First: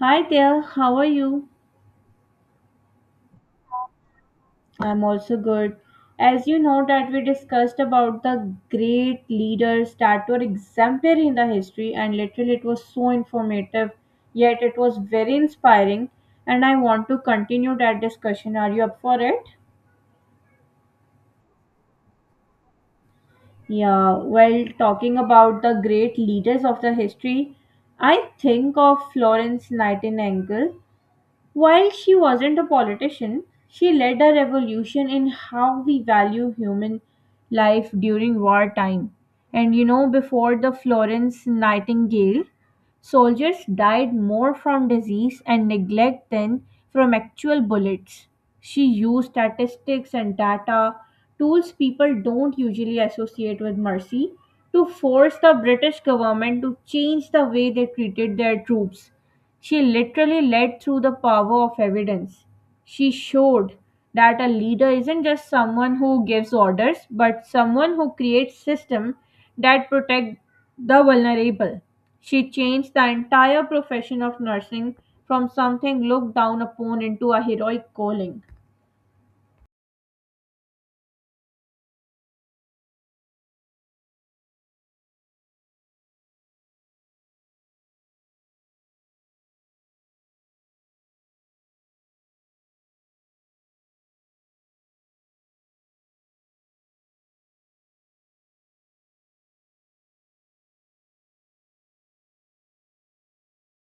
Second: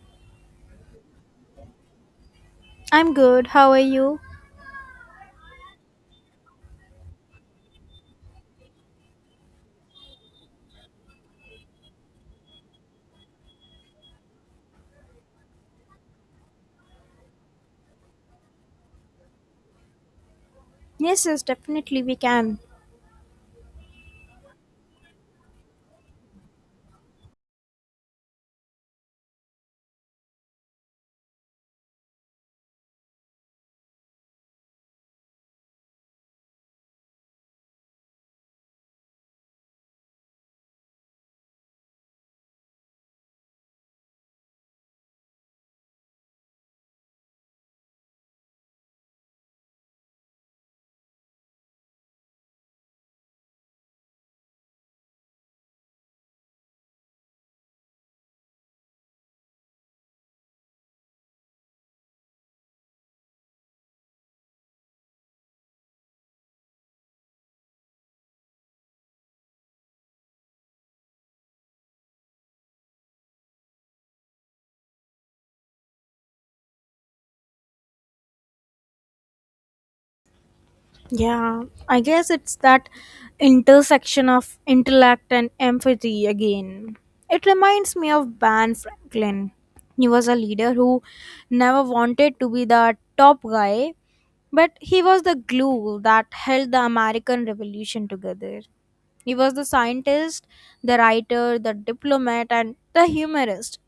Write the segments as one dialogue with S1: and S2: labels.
S1: Hi there, how are you?
S2: I'm good. How are you?
S1: I'm also good. As you know that we discussed about the great leaders that were exemplary in the history and literally it was so informative, yet it was very inspiring and I want to continue that discussion. Are you up for it?
S2: Yes, yes, definitely we can.
S1: Yeah, well, talking about the great leaders of the history, I think of Florence Nightingale. While she wasn't a politician, she led a revolution in how we value human life during wartime. Before the Florence Nightingale, soldiers died more from disease and neglect than from actual bullets. She used statistics and data, tools people don't usually associate with mercy, to force the British government to change the way they treated their troops. She literally led through the power of evidence. She showed that a leader isn't just someone who gives orders, but someone who creates systems that protect the vulnerable. She changed the entire profession of nursing from something looked down upon into a heroic calling.
S2: Yeah, I guess it's that intersection of intellect and empathy again. It reminds me of Ben Franklin. He was a leader who never wanted to be the top guy, but he was the glue that held the American Revolution together. He was the scientist, the writer, the diplomat, and the humorist.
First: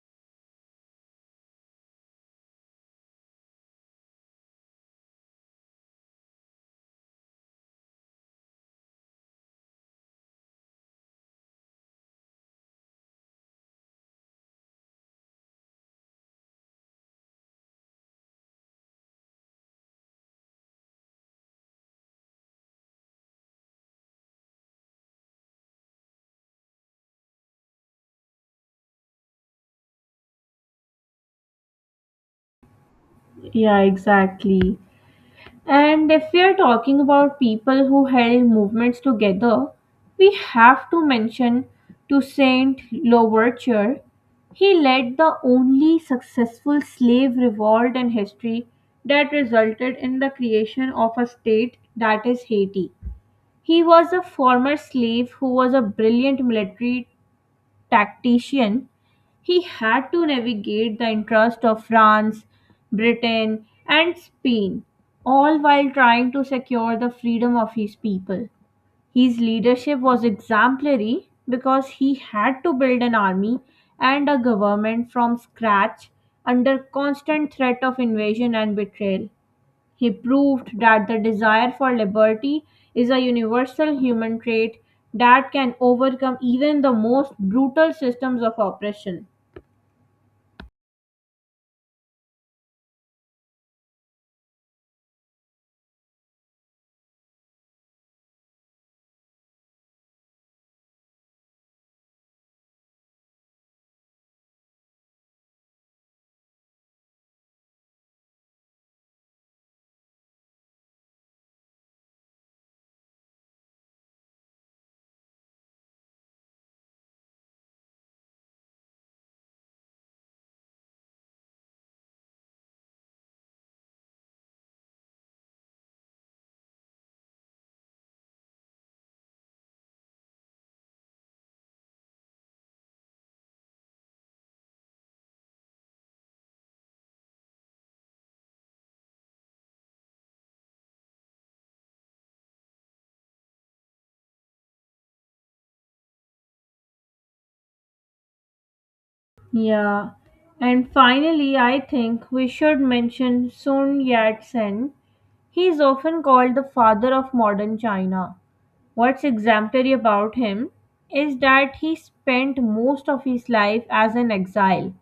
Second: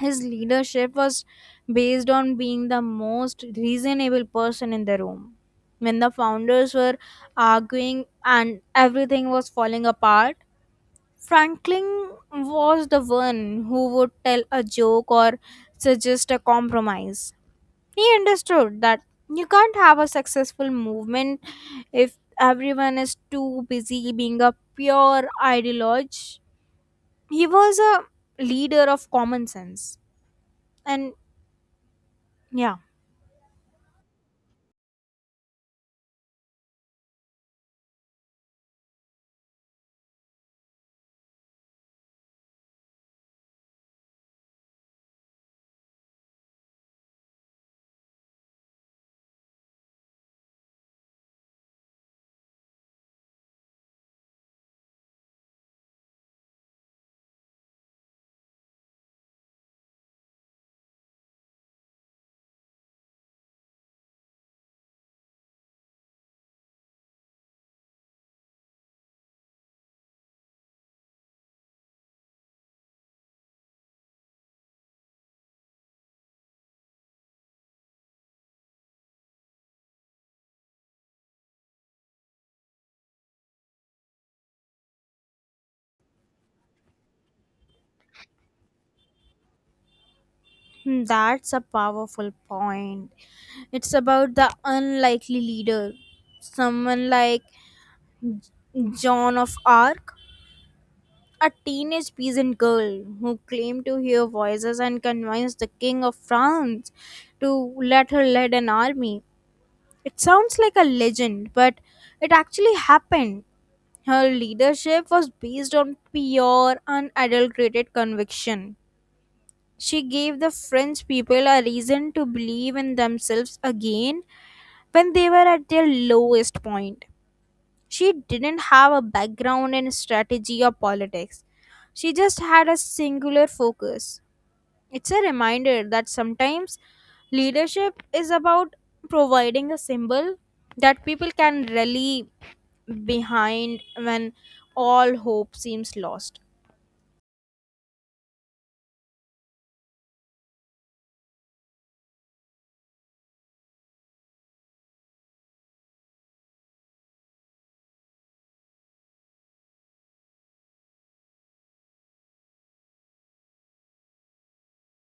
S2: His leadership was based on being the most reasonable person in the room. When the founders were arguing and everything was falling apart, Franklin was the one who would tell a joke or suggest a compromise. He understood that you can't have a successful movement if everyone is too busy being a pure ideologue. He was a leader of common sense. And yeah.
S1: Yeah, exactly. And if we are talking about people who held movements together, we have to mention Toussaint Louverture. He led the only successful slave revolt in history that resulted in the creation of a state that is Haiti. He was a former slave who was a brilliant military tactician. He had to navigate the interests of France, Britain, and Spain, all while trying to secure the freedom of his people. His leadership was exemplary because he had to build an army and a government from scratch under constant threat of invasion and betrayal. He proved that the desire for liberty is a universal human trait that can overcome even the most brutal systems of oppression.
S2: Hmm, that's a powerful point. It's about the unlikely leader, someone like Joan of Arc, a teenage peasant girl who claimed to hear voices and convinced the king of France to let her lead an army. It sounds like a legend, but it actually happened. Her leadership was based on pure, unadulterated conviction. She gave the French people a reason to believe in themselves again when they were at their lowest point. She didn't have a background in strategy or politics. She just had a singular focus. It's a reminder that sometimes leadership is about providing a symbol that people can rally behind when all hope seems lost.
S1: Yeah. And finally, I think we should mention Sun Yat-sen. He is often called the father of modern China. What's exemplary about him is that he spent most of his life as an exile,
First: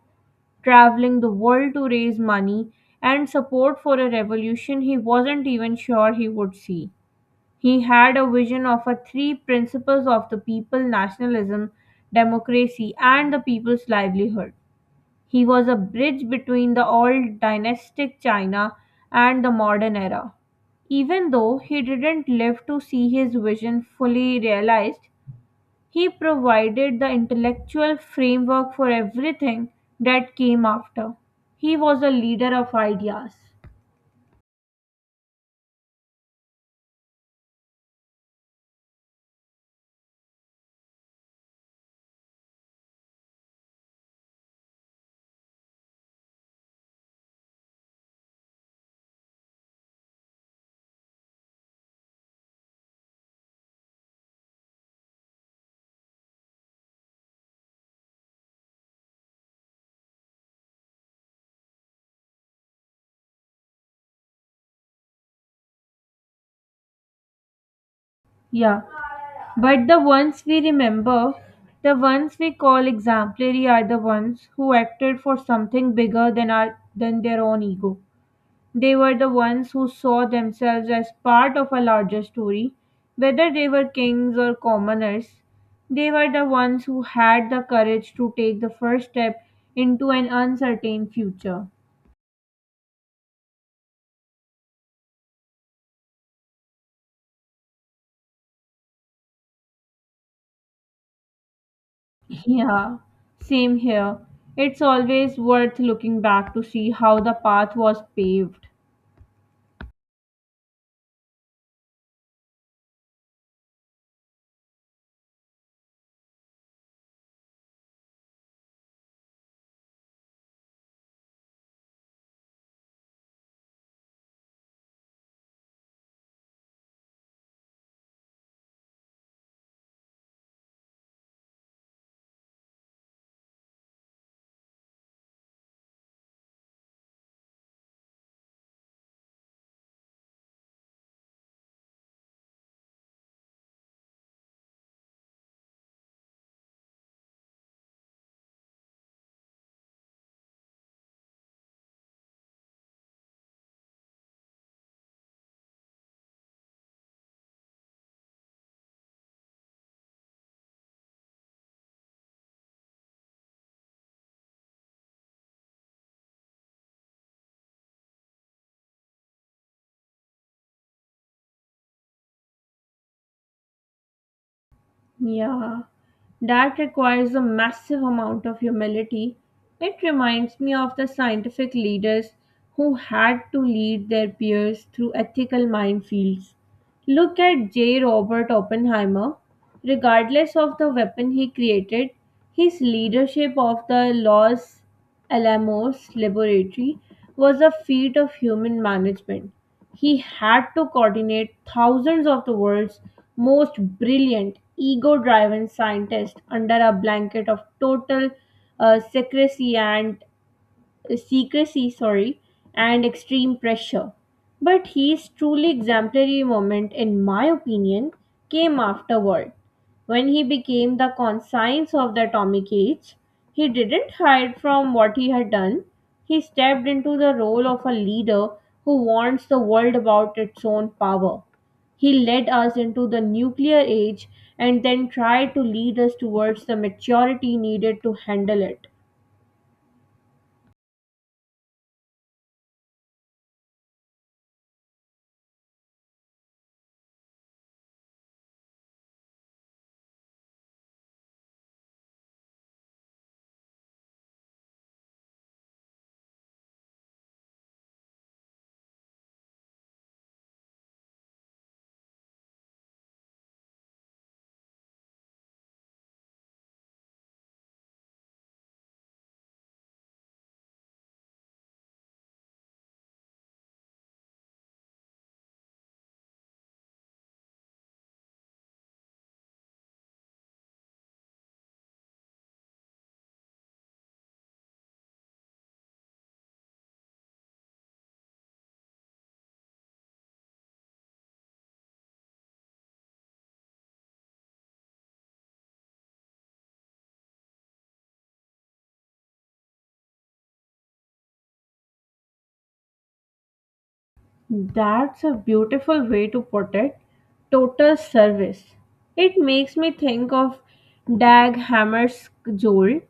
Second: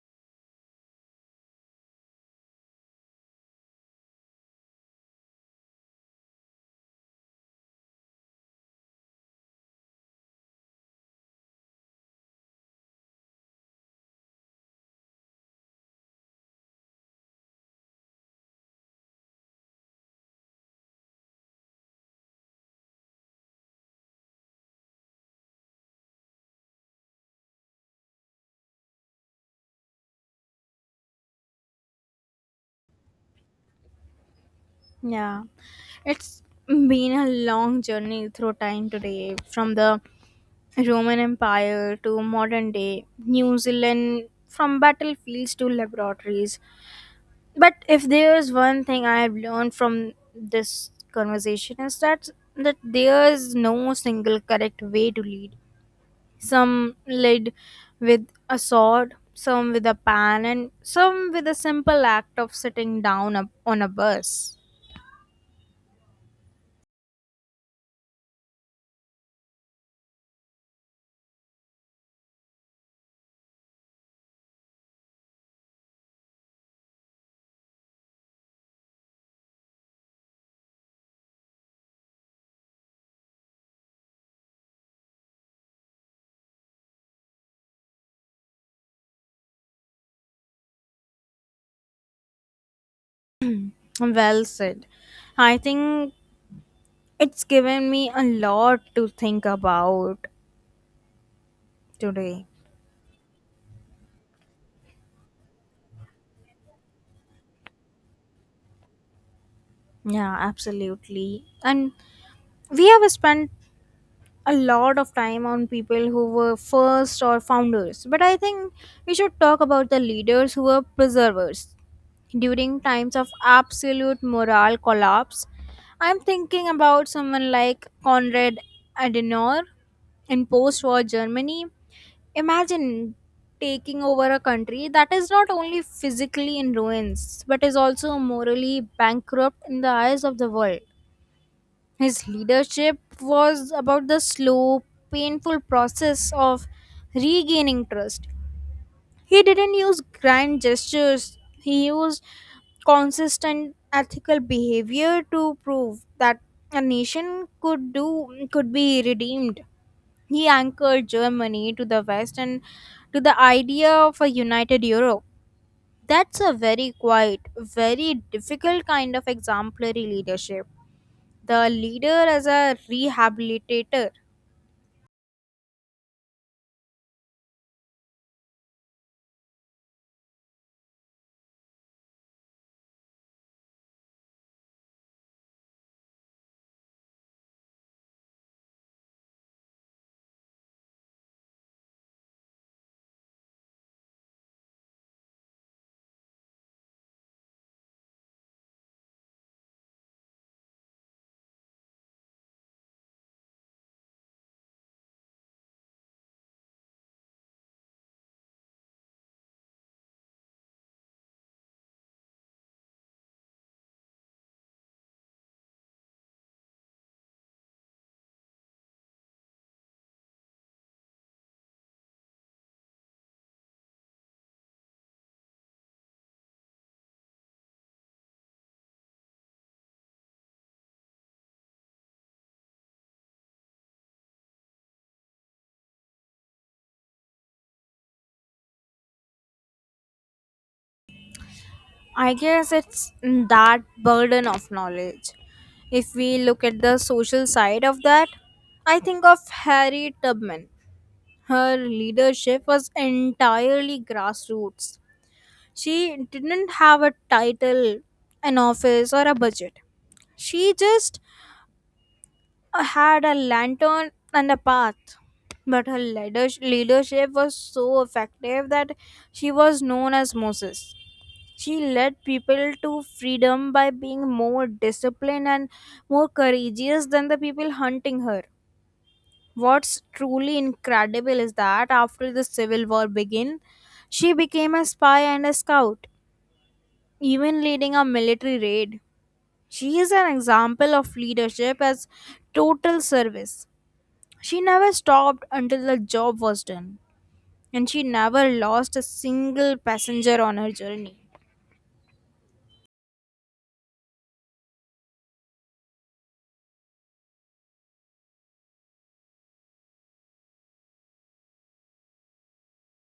S1: traveling the world to raise money and support for a revolution he wasn't even sure he would see. He had a vision of a three principles of the people: nationalism, democracy, and the people's livelihood. He was a bridge between the old dynastic China and the modern era. Even though he didn't live to see his vision fully realized, he provided the intellectual framework for everything that came after. He was a leader of ideas.
S2: Yeah, it's been a long journey through time today, from the Roman Empire to modern day, New Zealand, from battlefields to laboratories. But if there's one thing I have learned from this conversation is that there's no single correct way to lead. Some lead with a sword, some with a pan, and some with a simple act of sitting down up on a bus.
S1: Yeah, but the ones we remember, the ones we call exemplary, are the ones who acted for something bigger than our than their own ego. They were the ones who saw themselves as part of a larger story. Whether they were kings or commoners, they were the ones who had the courage to take the first step into an uncertain future.
S2: Well said. I think it's given me a lot to think about today.
S1: Yeah, same here. It's always worth looking back to see how the path was paved.
S2: Yeah, absolutely. And we have spent a lot of time on people who were first or founders, but I think we should talk about the leaders who were preservers. During times of absolute moral collapse, I'm thinking about someone like Konrad Adenauer in post war Germany. Imagine taking over a country that is not only physically in ruins but is also morally bankrupt in the eyes of the world. His leadership was about the slow, painful process of regaining trust. He didn't use grand gestures, he used consistent ethical behavior to prove that a nation could be redeemed. He anchored Germany to the West and to the idea of a united Europe. That's a very quiet, very difficult kind of exemplary leadership. The leader as a rehabilitator.
S1: Yeah, that requires a massive amount of humility. It reminds me of the scientific leaders who had to lead their peers through ethical minefields. Look at J. Robert Oppenheimer. Regardless of the weapon he created, his leadership of the Los Alamos Laboratory was a feat of human management. He had to coordinate thousands of the world's most brilliant, ego driven scientists under a blanket of total uh, secrecy and secrecy, sorry, and extreme pressure. But his truly exemplary moment, in my opinion, came afterward. When he became the conscience of the atomic age, he didn't hide from what he had done. He stepped into the role of a leader who warns the world about its own power. He led us into the nuclear age and then tried to lead us towards the maturity needed to handle it.
S2: I guess it's that burden of knowledge. If we look at the social side of that, I think of Harriet Tubman. Her leadership was entirely grassroots. She didn't have a title, an office, or a budget. She just had a lantern and a path. But her leadership was so effective that she was known as Moses. She led people to freedom by being more disciplined and more courageous than the people hunting her. What's truly incredible is that after the Civil War began, she became a spy and a scout, even leading a military raid. She is an example of leadership as total service. She never stopped until the job was done, and she never lost a single passenger on her journey.
S1: That's a beautiful way to put it. Total service. It makes me think of Dag Hammarskjöld,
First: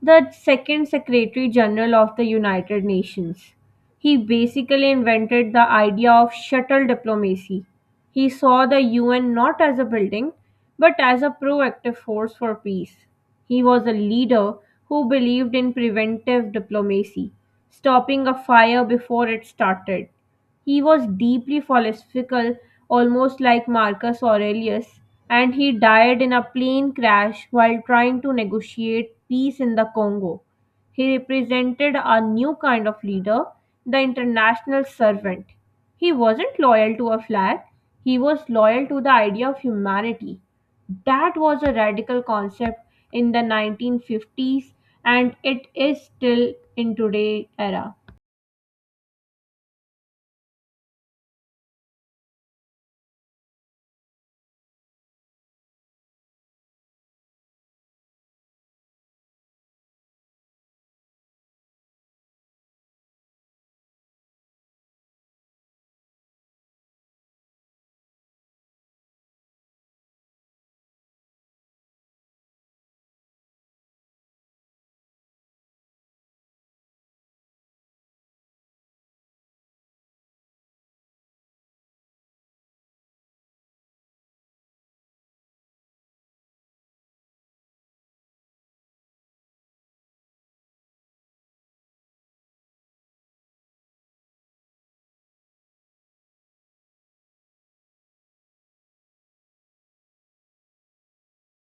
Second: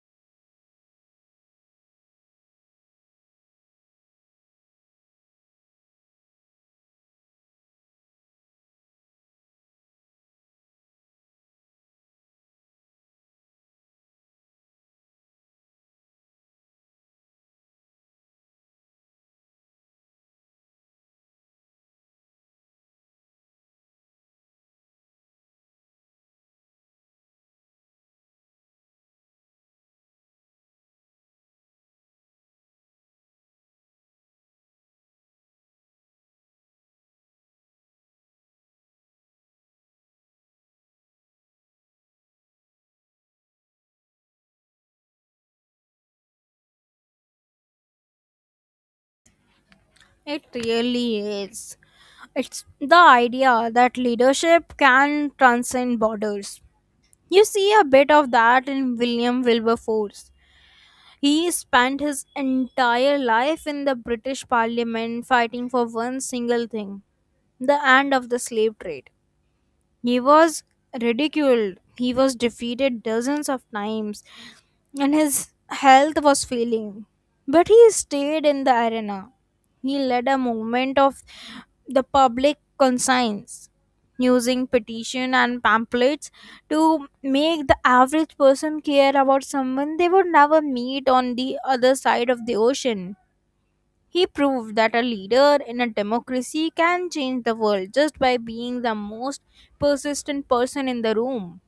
S1: the second Secretary General of the United Nations. He basically invented the idea of shuttle diplomacy. He saw the UN not as a building, but as a proactive force for peace. He was a leader who believed in preventive diplomacy, stopping a fire before it started. He was deeply philosophical, almost like Marcus Aurelius, and he died in a plane crash while trying to negotiate peace in the Congo. He represented a new kind of leader, the international servant. He wasn't loyal to a flag, he was loyal to the idea of humanity. That was a radical concept in the 1950s and it is still in today's era.
S2: It really is. It's the idea that leadership can transcend borders. You see a bit of that in William Wilberforce. He spent his entire life in the British Parliament fighting for one single thing: the end of the slave trade. He was ridiculed, he was defeated dozens of times, and his health was failing. But he stayed in the arena. He led a movement of the public conscience using petition and pamphlets to make the average person care about someone they would never meet on the other side of the ocean. He proved that a leader in a democracy can change the world just by being the most persistent person in the room.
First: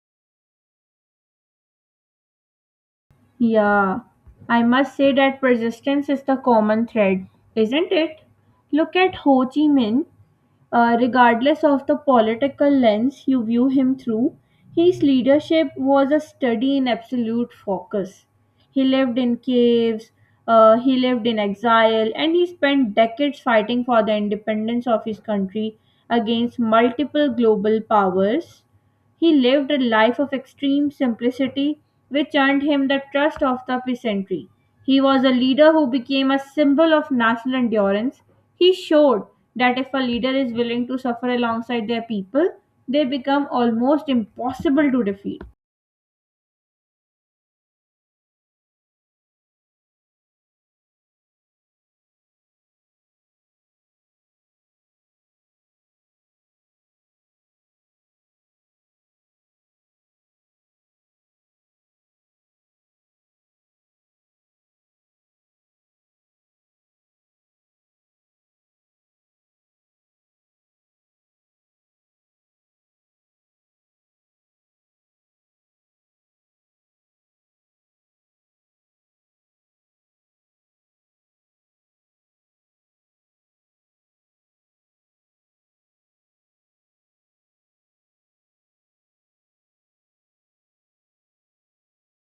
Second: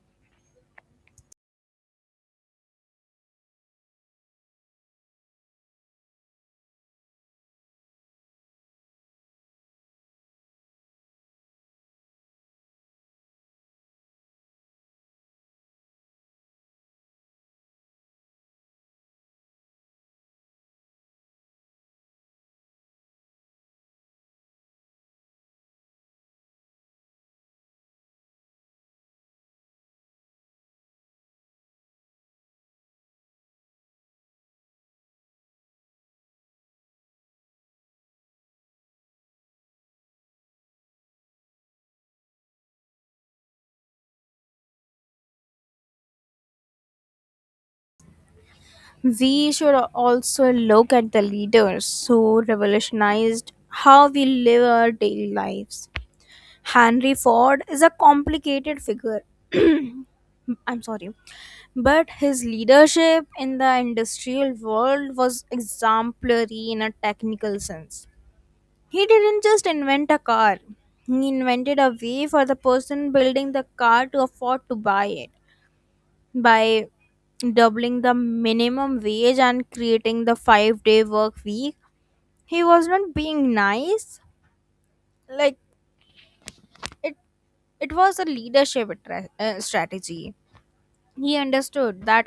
S1: Yeah, I must say that persistence is the common thread, isn't it? Look at Ho Chi Minh. Regardless of the political lens you view him through, his leadership was a study in absolute focus. He lived in caves, he lived in exile, and he spent decades fighting for the independence of his country against multiple global powers. He lived a life of extreme simplicity, which earned him the trust of the peasantry. He was a leader who became a symbol of national endurance. He showed that if a leader is willing to suffer alongside their people, they become almost impossible to defeat.
S2: We should also look at the leaders who revolutionized how we live our daily lives. Henry Ford is a complicated figure. I'm sorry. But his leadership in the industrial world was exemplary in a technical sense. He didn't just invent a car, he invented a way for the person building the car to afford to buy it by doubling the minimum wage and creating the 5-day work week. He was not being nice. Like it it was a leadership strategy. He understood that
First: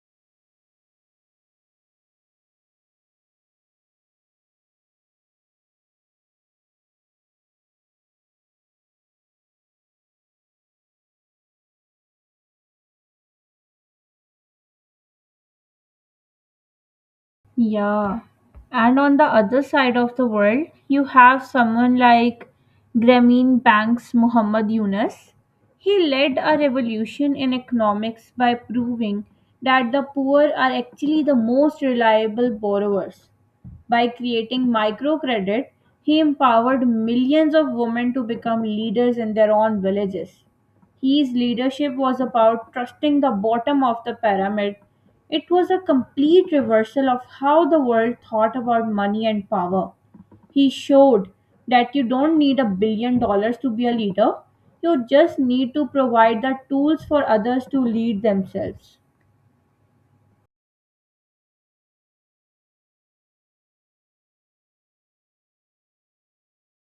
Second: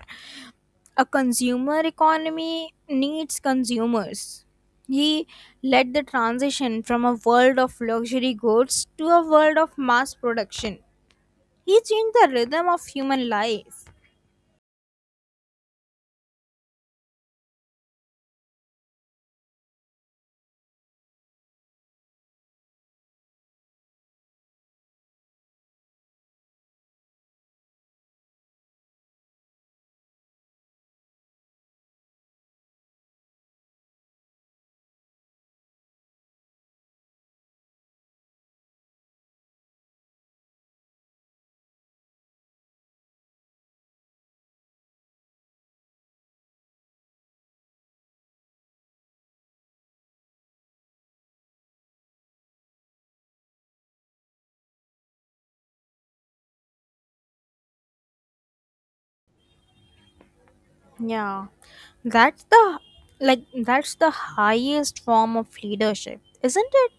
S2: a consumer economy needs consumers. He led the transition from a world of luxury goods to a world of mass production. He changed the rhythm of human life.
S1: Yeah. And on the other side of the world, you have someone like Grameen Bank's Muhammad Yunus. He led a revolution in economics by proving that the poor are actually the most reliable borrowers. By creating microcredit, he empowered millions of women to become leaders in their own villages. His leadership was about trusting the bottom of the pyramid. It was a complete reversal of how the world thought about money and power. He showed that you don't need a billion dollars to be a leader, you just need to provide the tools for others to lead themselves.
S2: Yeah, that's the like, that's the highest form of leadership, isn't it?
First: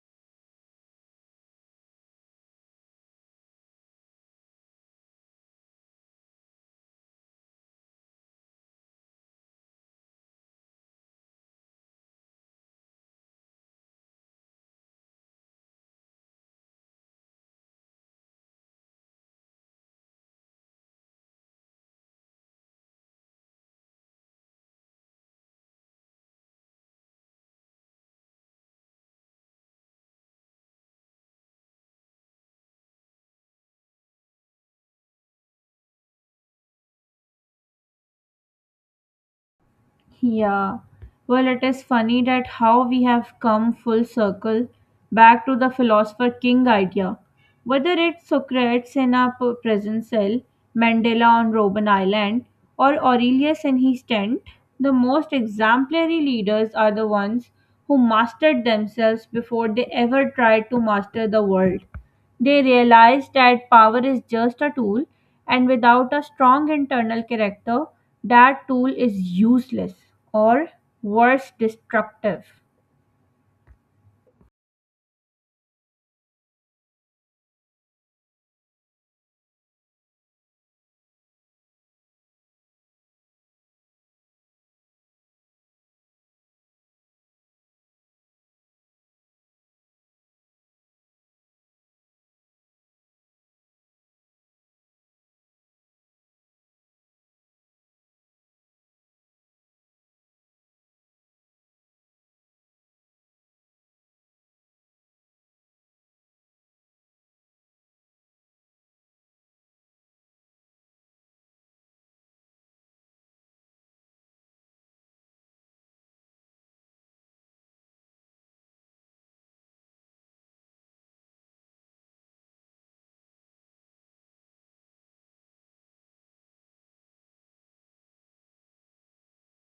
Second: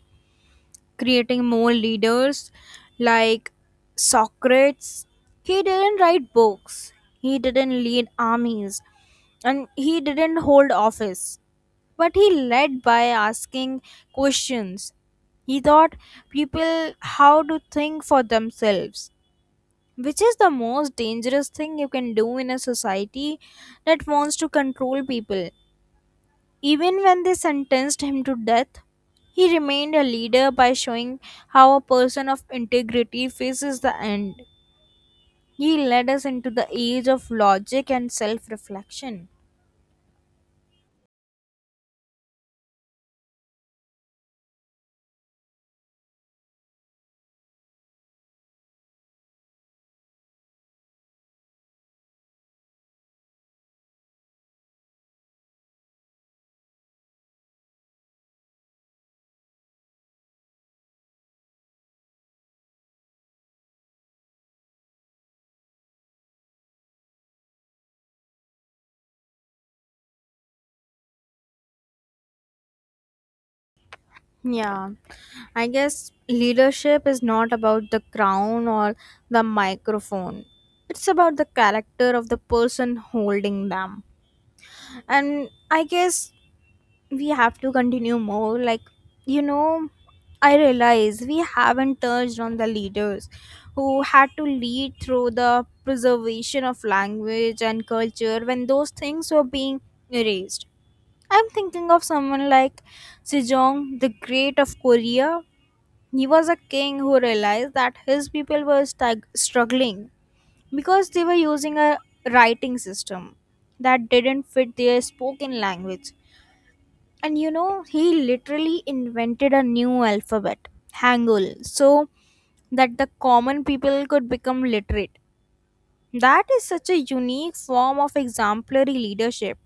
S2: Creating more leaders, like Socrates. He didn't write books, he didn't lead armies, and he didn't hold office, but he led by asking questions. He taught people how to think for themselves, which is the most dangerous thing you can do in a society that wants to control people. Even when they sentenced him to death, he remained a leader by showing how a person of integrity faces the end. He led us into the age of logic and self reflection.
S1: Yeah. Well, it is funny that how we have come full circle back to the philosopher king idea. Whether it's Socrates in our prison cell, Mandela on Robben Island, or Aurelius in his tent, the most exemplary leaders are the ones who mastered themselves before they ever tried to master the world. They realize that power is just a tool, and without a strong internal character, that tool is useless or worse, destructive.
S2: Yeah, I guess leadership is not about the crown or the microphone. It's about the character of the person holding them. And I guess we have to continue more, like, you know I realize we haven't touched on the leaders who had to lead through the preservation of language and culture when those things were being erased. I'm thinking of someone like Sejong the Great of Korea. He was a king who realized that his people were struggling because they were using a writing system that didn't fit their spoken language. And he literally invented a new alphabet, Hangul, so that the common people could become literate. That is such a unique form of exemplary leadership,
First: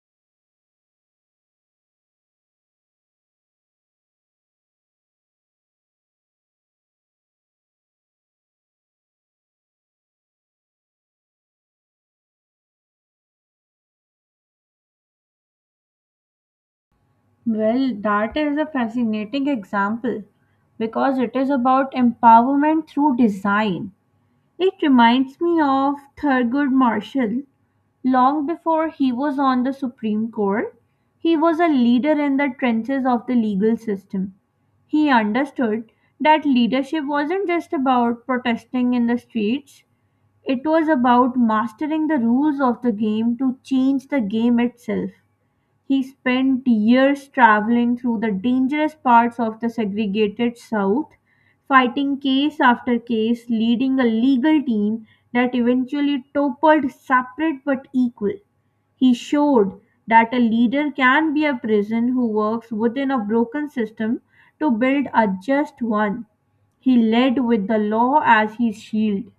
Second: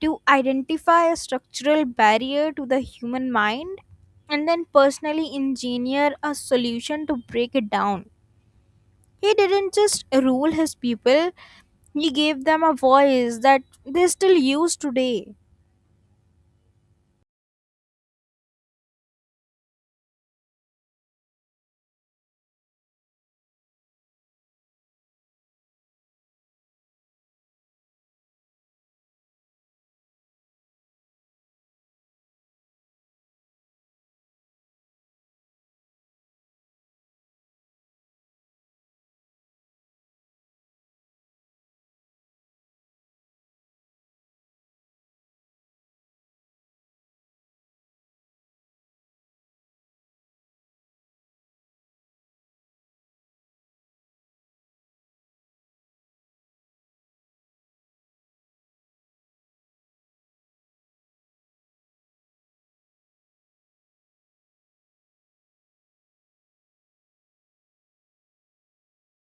S2: to identify a structural barrier to the human mind and then personally engineer a solution to break it down. He didn't just rule his people, he gave them a voice that they still use today.
S1: Well, that is a fascinating example because it is about empowerment through design. It reminds me of Thurgood Marshall. Long before he was on the Supreme Court, he was a leader in the trenches of the legal system. He understood that leadership wasn't just about protesting in the streets, it was about mastering the rules of the game to change the game itself. He spent years traveling through the dangerous parts of the segregated South, fighting case after case, leading a legal team that eventually toppled separate but equal. He showed that a leader can be a person who works within a broken system to build a just one. He led with the law as his shield.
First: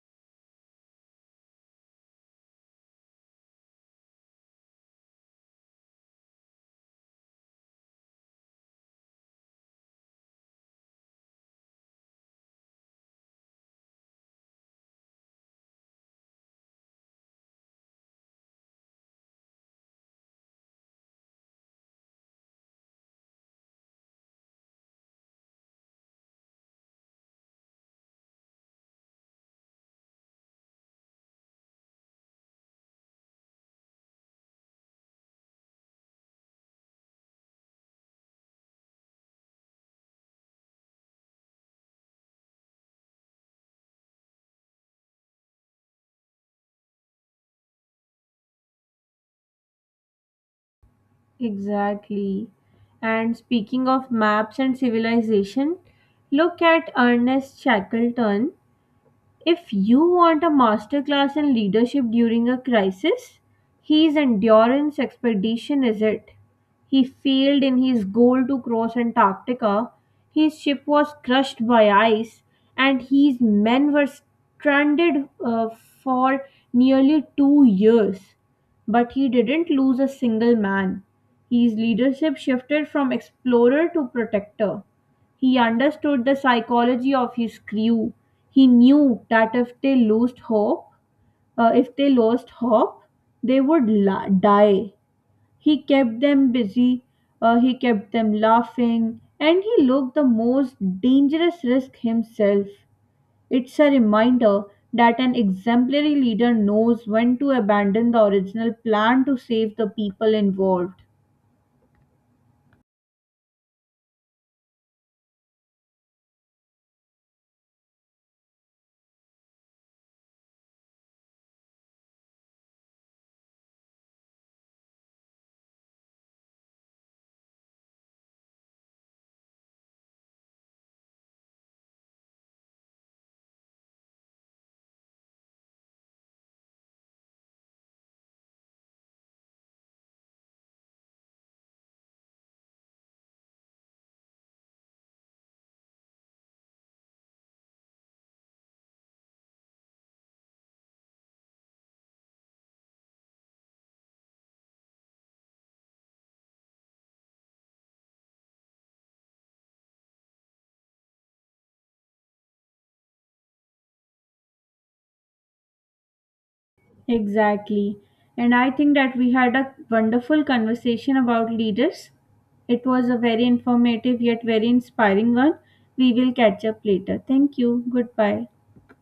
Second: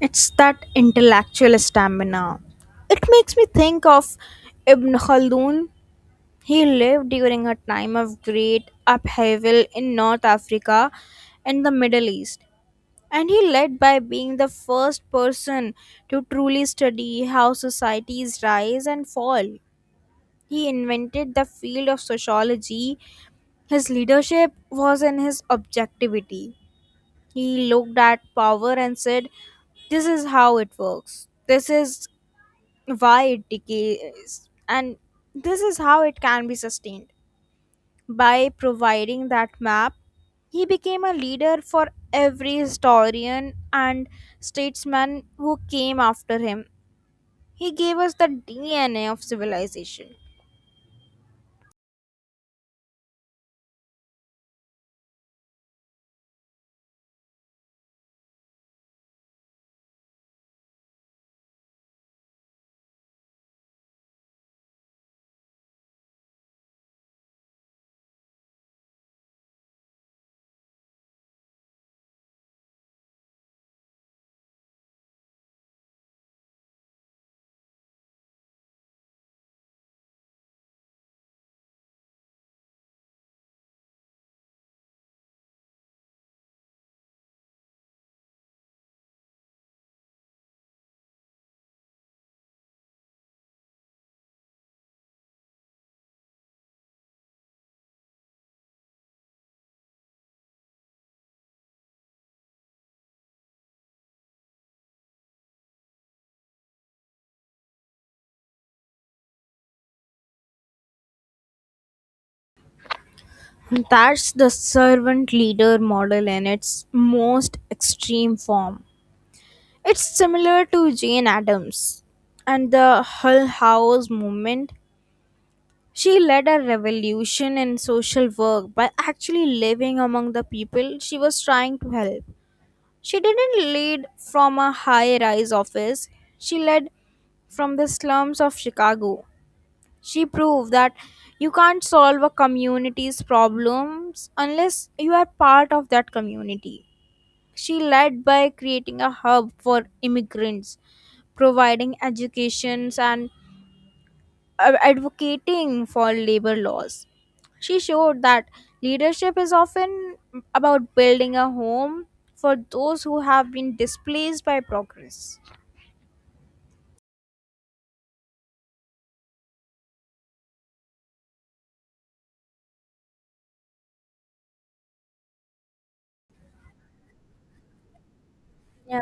S2: It's that intellectual stamina. It makes me think of Ibn Khaldun. He lived during a time of great upheaval in North Africa and the Middle East, and he led by being the first person to truly study how societies rise and fall. He invented the field of sociology. His leadership was in his objectivity. He looked at power and said, this is how it works, this is why it decays, and this is how it can be sustained. By providing that map, he became a leader for every historian and statesman who came after him. He gave us the dna of civilization.
S1: Exactly. And speaking of maps and civilization, look at Ernest Shackleton. If you want a masterclass in leadership during a crisis, his endurance expedition is it. He failed in his goal to cross Antarctica, his ship was crushed by ice, and his men were stranded for nearly 2 years. But he didn't lose a single man. His leadership shifted from explorer to protector. He understood the psychology of his crew. He knew that if they lost hope, they would die. He kept them busy. He kept them laughing, and he looked the most dangerous risk himself. It's a reminder that an exemplary leader knows when to abandon the original plan to save the people involved.
S2: That's the servant leader model in its most extreme form. It's similar to Jane Addams and the Hull House movement. She led a revolution in social work by actually living among the people she was trying to help. She didn't lead from a high rise office, she led from the slums of Chicago. She proved that you can't solve a community's problems unless you are part of that community. She led by creating a hub for immigrants, providing educations and advocating for labor laws. She showed that leadership is often about building a home for those who have been displaced by progress.
S1: Exactly. And I think that we had a wonderful conversation about leaders. It was a very informative yet very inspiring one. We will catch up later. Thank you. Goodbye.
S2: Yeah,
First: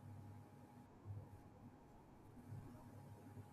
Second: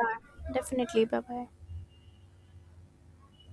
S2: definitely. Bye bye.